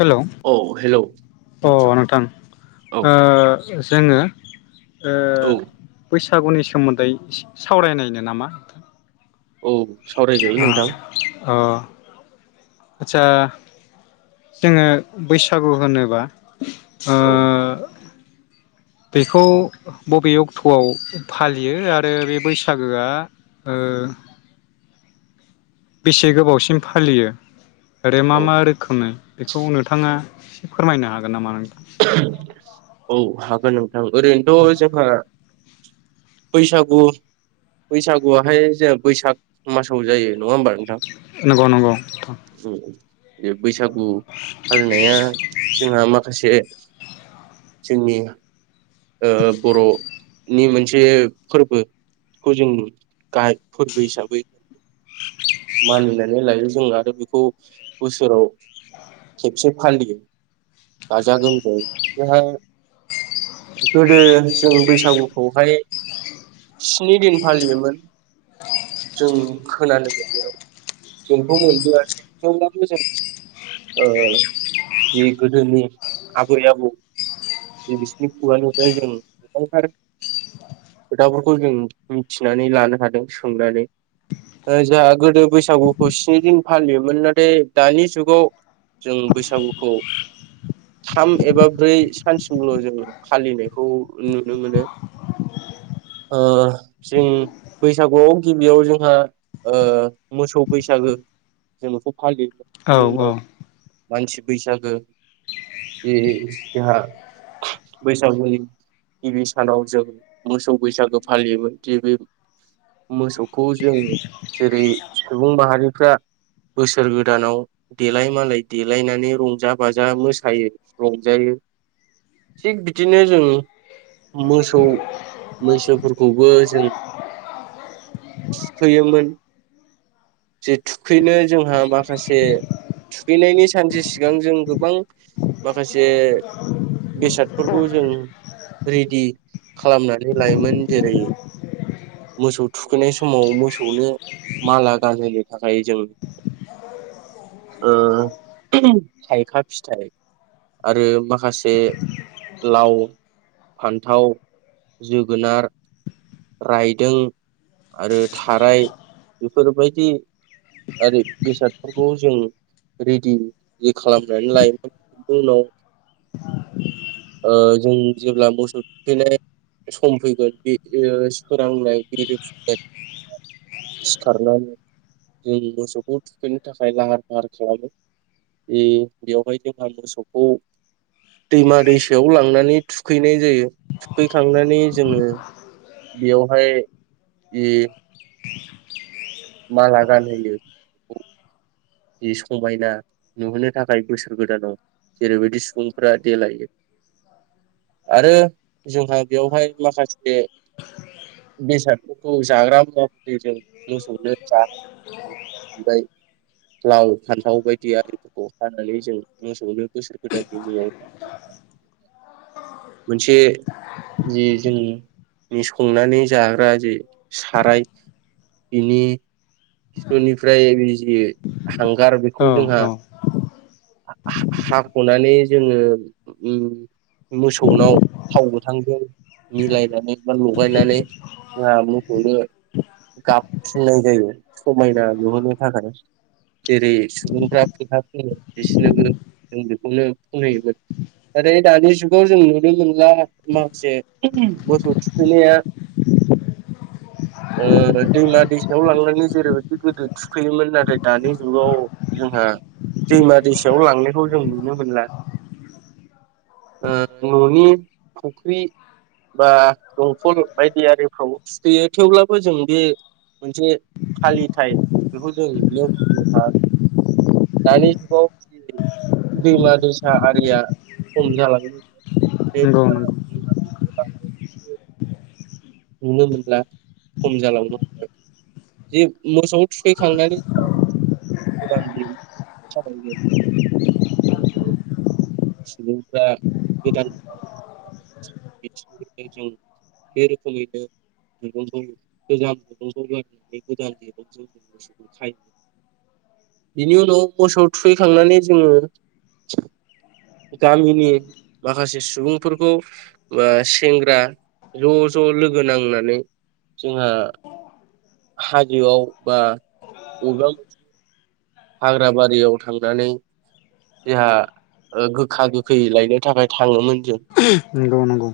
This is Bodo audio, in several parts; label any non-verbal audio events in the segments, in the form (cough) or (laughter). हेलौ औ हेलौ अ नोंथां औ ओ जोङो ओ औ बैसाग बैसागुनि सोमोन्दै एसे सावरायनायनो नामा? औ सावरायजायो नोंथां अ आदसा जोङो बैसागु होनोबा ओ औ बेखौ बबे अक्ट'आव फालियो आरो बे बैसागोआ ओ बेसे गोबावसिम फालियो? आरो मा औ मा रोखोमनि बेखौ नोंथाङा एसे फोरमायनो हागोन नामा नों (unintelligible) औ हागोन नों ओं ओरैनोथ' जोंहा बैसागु बैसागुआहाय जोंहा बैसाग मासाव जायो नङा होनबा‌ नोंथां? नंगौ नंगौ (unintelligible) बैसागु फालिनाया जोंहा माखासे जोंनि ओ बर'नि मोनसे फोरबोखौ जों फोरबो हिसाबै मानिनानै लायो जों आरो बेखौ बोसोराव खेबसे फालियो गाजा गोमजा बेखौहा‌ जोंहा गोदो जों बैसागुखौहाय स्नि दिन फालियोमोन जों खोनानो मोननायाव जोंथ' मोनबोआसै थेवब्लाबो जों बे गोदोनि आबै आबौ बिसिनि खुगानिफ्राय जों गोबांथार खोथाफोरखौ जों मिथिनानै लानो हादों सोंनानै जोंहा गोदो बैसागुखौ स्नि दिन फालियोमोन नाथाय दानि जुगाव जों बैसागुखौ थाम एबा ब्रै सानसिमल' जोंङो फालिनायखौ नुनो मोनो ओ‌ जों बैसागुआव गिबियाव जोंहा ओ मोसौ बैसागो जोङो बेखौ खालि औ बिनि औ मानसि बैसागो बे जोंहा बैसागुनि गिबि सानाव जों मोसौ बैसागो फालियोमोन जे बे मोसौखौ जों जेरै सुबुं माहारिफ्रा बोसोर गोदानाव देलाय मालाय देलायनानै रंजा बाजा मोसौ यो रंजायो थिग बिदिनो जों मोसौ मैसोफोरखौबो जों थुखैयोमोन जे थुखैनो जोंहा माखासे थुखैनायनि सानसे सिगां जों गोबां माखासे बेसादफोरखौ जों रेडि खालामनानै लायोमोन जेरै मोसौ थुखैनाय समाव मोसौनो माला गानहोनो थाखाय जों थाइखा फिथाइ आरो माखासे लाव फान्थाव जोगोनार रायदों आरो थाराय बेफोरबायदि आरो बेसादफोरखौ जों रेदि खालाम नानै लायोमोन बिनि उनाव जों जेब्ला मोसौ थुखैनाय सम फैगोन बे सोरांनाय बेरिफुनाय सिखारनानै जों मोसौखौ थुखैनो थाखाय लाहार फाहार खालामो बे बेयावहाय जोंहा मोसौखौ दैमा दैसायाव लांनानै थुखैनाय जायो थुखैखांनानै जोङो बेयावहाय बे माला गानहोयो जि समायना नुहोनो थाखाय बोसोर गोदानाव जेरैबायदि सुबुंफ्रा देलायो आरो जोंहा बेवहाय माखासे बेसादफोरखौ जाग्रा मुवाफोरुलि जों मोसौनो जानो लाव फान्थाव बायदि आरिफोरखौ हानानै जों मोसौनो बोसोर गोदाननि मुङाव मोनसे जि जोंनि संनानै जाग्रा जि साराय बिनि खिथुनिफ्राय बे जि हांगार औ बेखौ जोंहा औ हाख'नानै जोङो मो मोसौनाव थाव गोथांजों मिलायनानै बा लगायनानै जोंहा मोसौनो गाबफ्रिननाय जायो समायना नुहोनो थाखाय जेरै सुबुंफ्रा फोथा फुङो बिसिनोबो जों बेखौनो खनहैयोमोन नाथाय दानि जुगाव जों नुनो मोनला माखासे मोसौ थुखैनाया ओ दैमा दैसायाव लांलांनो जेरैबायदि गोदो थुखैयोमोन नाथाय दानि जुगाव जोंहा दैमा दैसायाव लांनायखौ जों नुनो मोनला न'नि ओ फुख्रि बा दंखल बायदि आरिफ्राव थुखैयो थेवब्लाबो जों बे मोनसे फालिथाय बेखौ जों बियाव फिसिनो हा दानि जुगाव जि दैमा दैसा आरिया खम जालाङो नंगौ नंगौ नुनो मोनला खम जालांनो हमबाय जे मोसौ थुखैखांनानै (unintelligible) (unintelligible) सुबुंफोरा गोदान (unintelligible) बिथिं जों बे रोखोमैनो दुंरुंखौ गोजाम दुंरुंखौ गारनानै गोदान दिरुं जों मोसौखौ खायो बिनि उनाव मोसौ थुखैखांनानै जोङो गामिनि माखासे सुबुंफोरखौ बा सेंग्रा ज' ज' लोगो नांनानै जोंहा हाजोआव बा बबेबा मोनसे हाग्राबारियाव थांनानै जोंहा ओ गोखा गोखै लायनो थाखाय थाङोमोन जों नंगौ नंगौ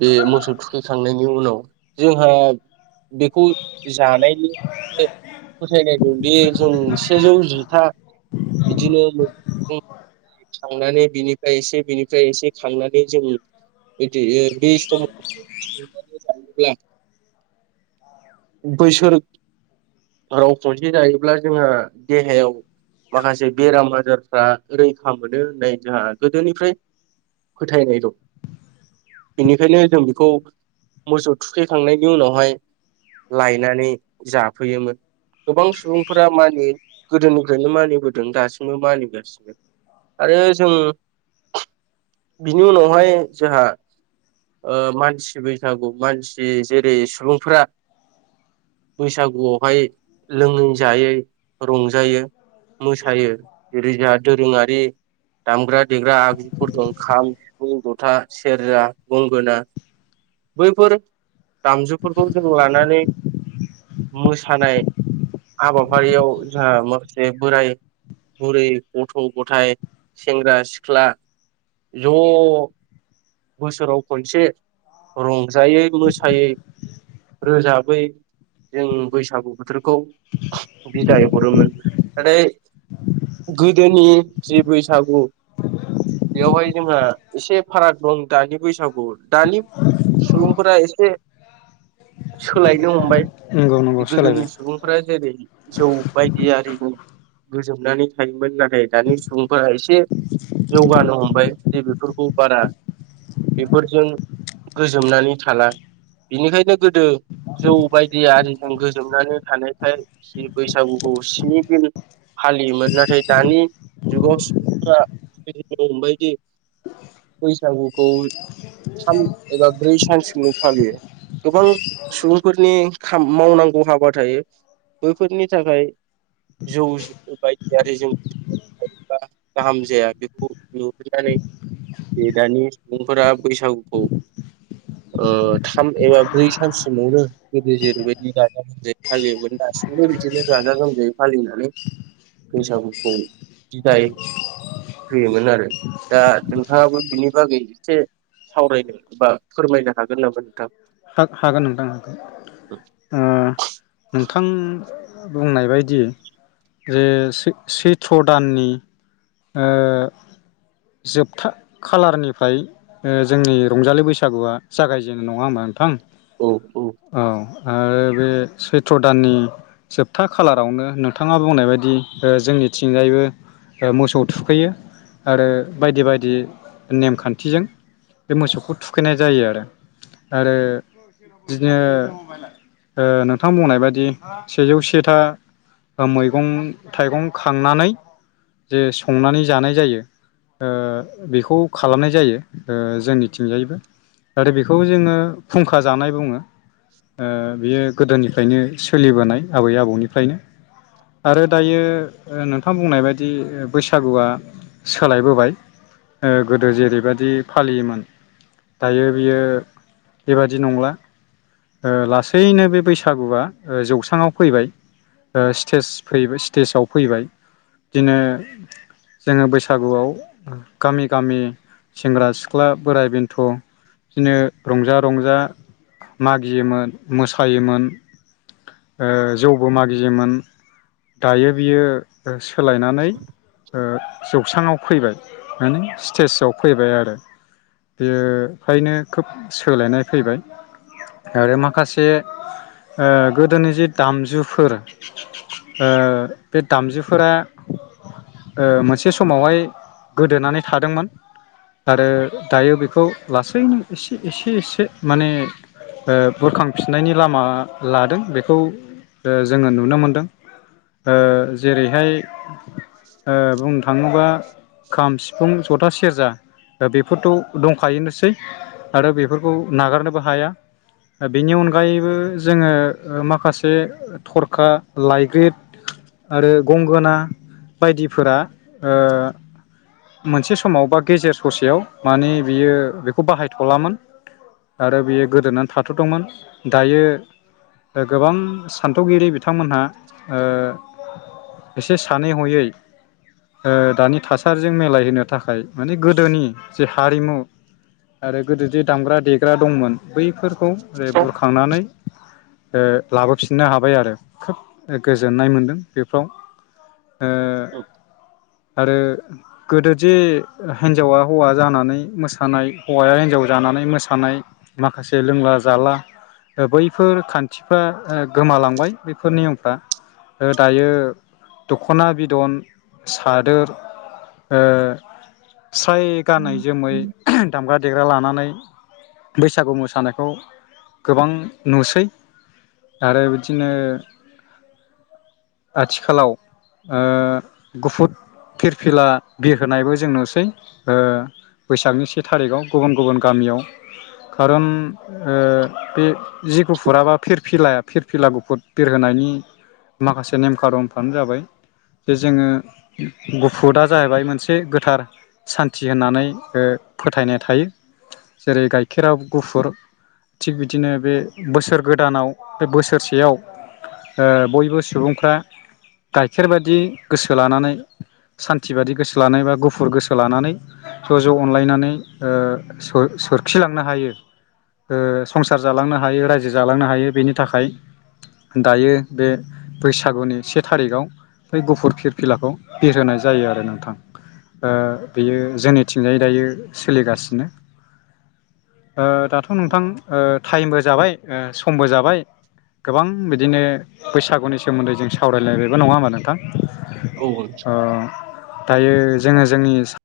बे मोसौ थुखैखांनायनि उनाव जोंहा बेखौ जानायनि मोनसे फोथायनाय दंदि जों सेजौ जिथा बिदिनो मैगं थाइगं खांनानै बिनिफ्राय एसे बिनिफ्राय एसे खांनानै जों इदि बे संनानै जायोब्ला बोसोराव खनसे जायो अब्ला जोंहा देहायाव माखासे बेराम आजारफ्रा रैखा मोनो होननाय जोंहा गोदोनिफ्राय फोथायनाय दं बेनिखायनो जों बेखौ मोसौ थुखैखांनायनि उनावहाय लायनानै जाफैयोमोन गोबां सुबुं फोरा मानियो गोदोनिफ्रायनो मानिबोदों दासिमबो मानिगासिनो आरो जों बिनि उनावहाय जोंहा मानसि ओ बैसागु मानसि जेरै सुबुंफोरा बैसागुआवहाय लोङै जायै रंजायो मोसायो जेरै जोंहा दोरोङारि दामग्रा देग्रा आगजुफोर दं खाम सिफुं जथा सेरजा गंगोना बैफोर दामजुफोरखौ जों लानानै मोसानाय हाबाफारियाव जोंहा माखासे बोराय बुरै गथ' गथाइ सेंग्रा सिख्ला ज' बोसोराव खनसे रंजायै मोसायै रोजाबै जों बैसागु बोथोरखौ बिदाय हरोमोन नाथाय गोदोनि जि बैसागु बेयावहाय जोंहा एसे फाराग दं दानि बैसागु दानि सुबुंफोरा एसे सोलायनो हमबाय नंगौ नंगौ गोदोनि सोलायबाय सुबुंफोरा जेरै जौ बायदि आरिजों गोजोबनानै थायोमोन नाथाय दानि सुबुंफोरा एसे जौगानो हमबाय जे बेफोरखौ बारा बेफोरजों गोजोमनानै थाला बिनिखायनो गोदो जौ बायदि आरिजों गोजोमनानै थानाय जि बैसागुखौ स्नि दिन फालियोमोन नाथाय दानि जुगाव सुबुंफोरानो (unintelligible) हमबायदि बैसागुखौ सान एबा ब्रै सानसिमल' फालियो गोबां सुबुंफोरनि खाम मावनांगौ हाबा थायो बैफोरनि थाखाय जौ बायदि आरि जों (unintelligible) गाहाम जाया बेखौ नुहुरनानै बे दानि सुबुंफोरा बैसागुखौ ओ थाम एबा ब्रै सानसिमावनो गोदो जेरैबायदि गाजा गोमजायै फालियोमोन दासिमबो बिदिनो गाजा गोमजायै फालिनानै बैसागुखौ बिदाय होयोमोन आरो दा नोंथाङाबो बिनि बागै एसे सावरायनो बा फोरमायनो हागोन नामा नोंथां हागोन नोंथां हागोन ओ नोंथां बुंनाय बायदि जे सै सैथ्र' दाननि ओ जोबथा खालारनिफ्राय ओ जोंनि रंजालि बैसागुआ जागायजेनो नङा होनबा थां औ औ आरो बे सैथ्र दाननि जोबथा खालारावनो नोंथाङा बुंनाय बायदि ओ जोंनिथिंजायबो मोसौ थुखैयो आरो बायदि बायदि नेमखान्थिजों बे मोसौखौ थुखैनाय जायो आरो आरो बिदिनो ओ नोंथां बुंनाय बादि सेजौ सेथा मैगं थाइगं खांनानै जे संनानै जानाय जायो ओ बेखौ खालामनाय जायो ओ जोंनिथिंजायबो आरो बेखौ जोङो खुंखा जानाय बुङो ओ बियो गोदोनिफ्रायनो सोलिबोनाय आबै आबौनिफ्रायनो आरो दायो नोंथां बुंनाय बायदि बैसागुआ सोलायबोबाय ओ गोदो जेरैबायदि फालियोमोन दायो बियो बेबादि नंला ओ लासैनो बे बैसागुआ जौस्राङाव फैबाय ओ स्टेज फैबाय स्टेजाव फैबाय बिदिनो जोङो बैसागुआव गामि गामि सेंग्रा सिख्ला बोराइ बेन्थ' बिदिनो रंजा रंजा मागियोमोन मोसायोमोन ओ जौबो मागियोमोन दायो बियो ओ सोलायनानै ओ जौसाङाव फैबाय माने स्टेजाव फैबाय आरो बेयो फ्रायनो खोब सोलायनाय फैबाय आरो माखासे ओ गोदोनि जे दामजुफोर ओ बे दामजुफोरा ओ मोनसे समावहाय गोदोनानै थादोंमोन आरो दायो बेखौ लासैनो एसे एसे एसे माने ओ बुरखांफिननायनि लामा लादों बेखौ जोङो ओ नुनो मोनदों जेरैहाय बुंनो थाङोबा ओ खाम सिफुं जथा सेरजा बेफोरथ' दंखायोनसै आरो बेफोरखौ नागारनोबो हाया बेनि अनगायैबो जोङो माखासे थरखा लाइग्रि आरो गंगोना बायदिफोरा ओ मोनसे समाव बा गेजेर ससेयाव माने बियो बेखौ बाहाय थलामोन आरो बियो गोदोनानै थाथ'दोंमोन दायो ओ गोबां सान्थौगिरि बिथांमोनहा एसे सानै हयै ओ दानि थासारिजों मिलायहोनो थाखाय माने गोदोनि जे हारिमु आरो गोदोदि दामग्रा देग्रा दंमोन बैफोरखौ ज बुरखांनानै ओ लाबोफिननो हाबाय आरो खोब गोजोननाय मोनदों बेफोराव औ आरो गोदो जे हिन्जावा हौवा जानानै मोसानाय हौवाया हिन्जाव जानानै मोसानाय माखासे लोंला जाला बैफोर खान्थिफ्रा गोमालांबाय बैफोर नियमफ्रा ओ दायो दख'ना बिदन सादोर स्राय गानै जोमै दामग्रा देग्रा लानानै बैसागु मोसानायखौ गोबां नुसै आरो बिदिनो आथिखालाव ओ गुफुर फिरफिला बिर होनोनायबो जों नुसै ओ बैसागनि सि से थारिखआव गुबुन गुबुन गामियाव खारन ओ बे जि गुफुर बा फिरफिलाया फिरफिला गुफुर बिरहोनायनि माखासे नेम खारोमफ्रानो जाबाय जे जोङो गुफुरदआ जाहैबाय मोनसे गोथार सान्थि होननानै ओ फोथायनाय थायो जेरै गाइखेरा गुफुर थिग बिदिनो बे बोसोर गोदानाव बे बोसोरसेयाव बयबो सुबुंफ्रा गाइखेर बायदि गोसो लानानै सान्थि बादि गोसो लानानै बा गुफुर गोसो लानानै ज' ज' अनलायनानै ओ सोरखिलांनो हायो संसार जालांनो हायो रायजो जालांनो हायो बेनि थाखाय दायो बे बैसागुनि से थारिखाव बे गुफुर फिरफिलाखौ बिरहोनाय जायो आरो नोंथां बेयो जोंनिथिंजायै दायो सोलिगासिनो ओ दाथ' नोंथां ओ टाइमबो जाबाय समबो जाबाय गोबां बिदिनो बैसागुनि सोमोन्दै जों सावरायलायनायबो नङा होमबा नोंथां औ नोंथां ओ दायो जोङो जोंनि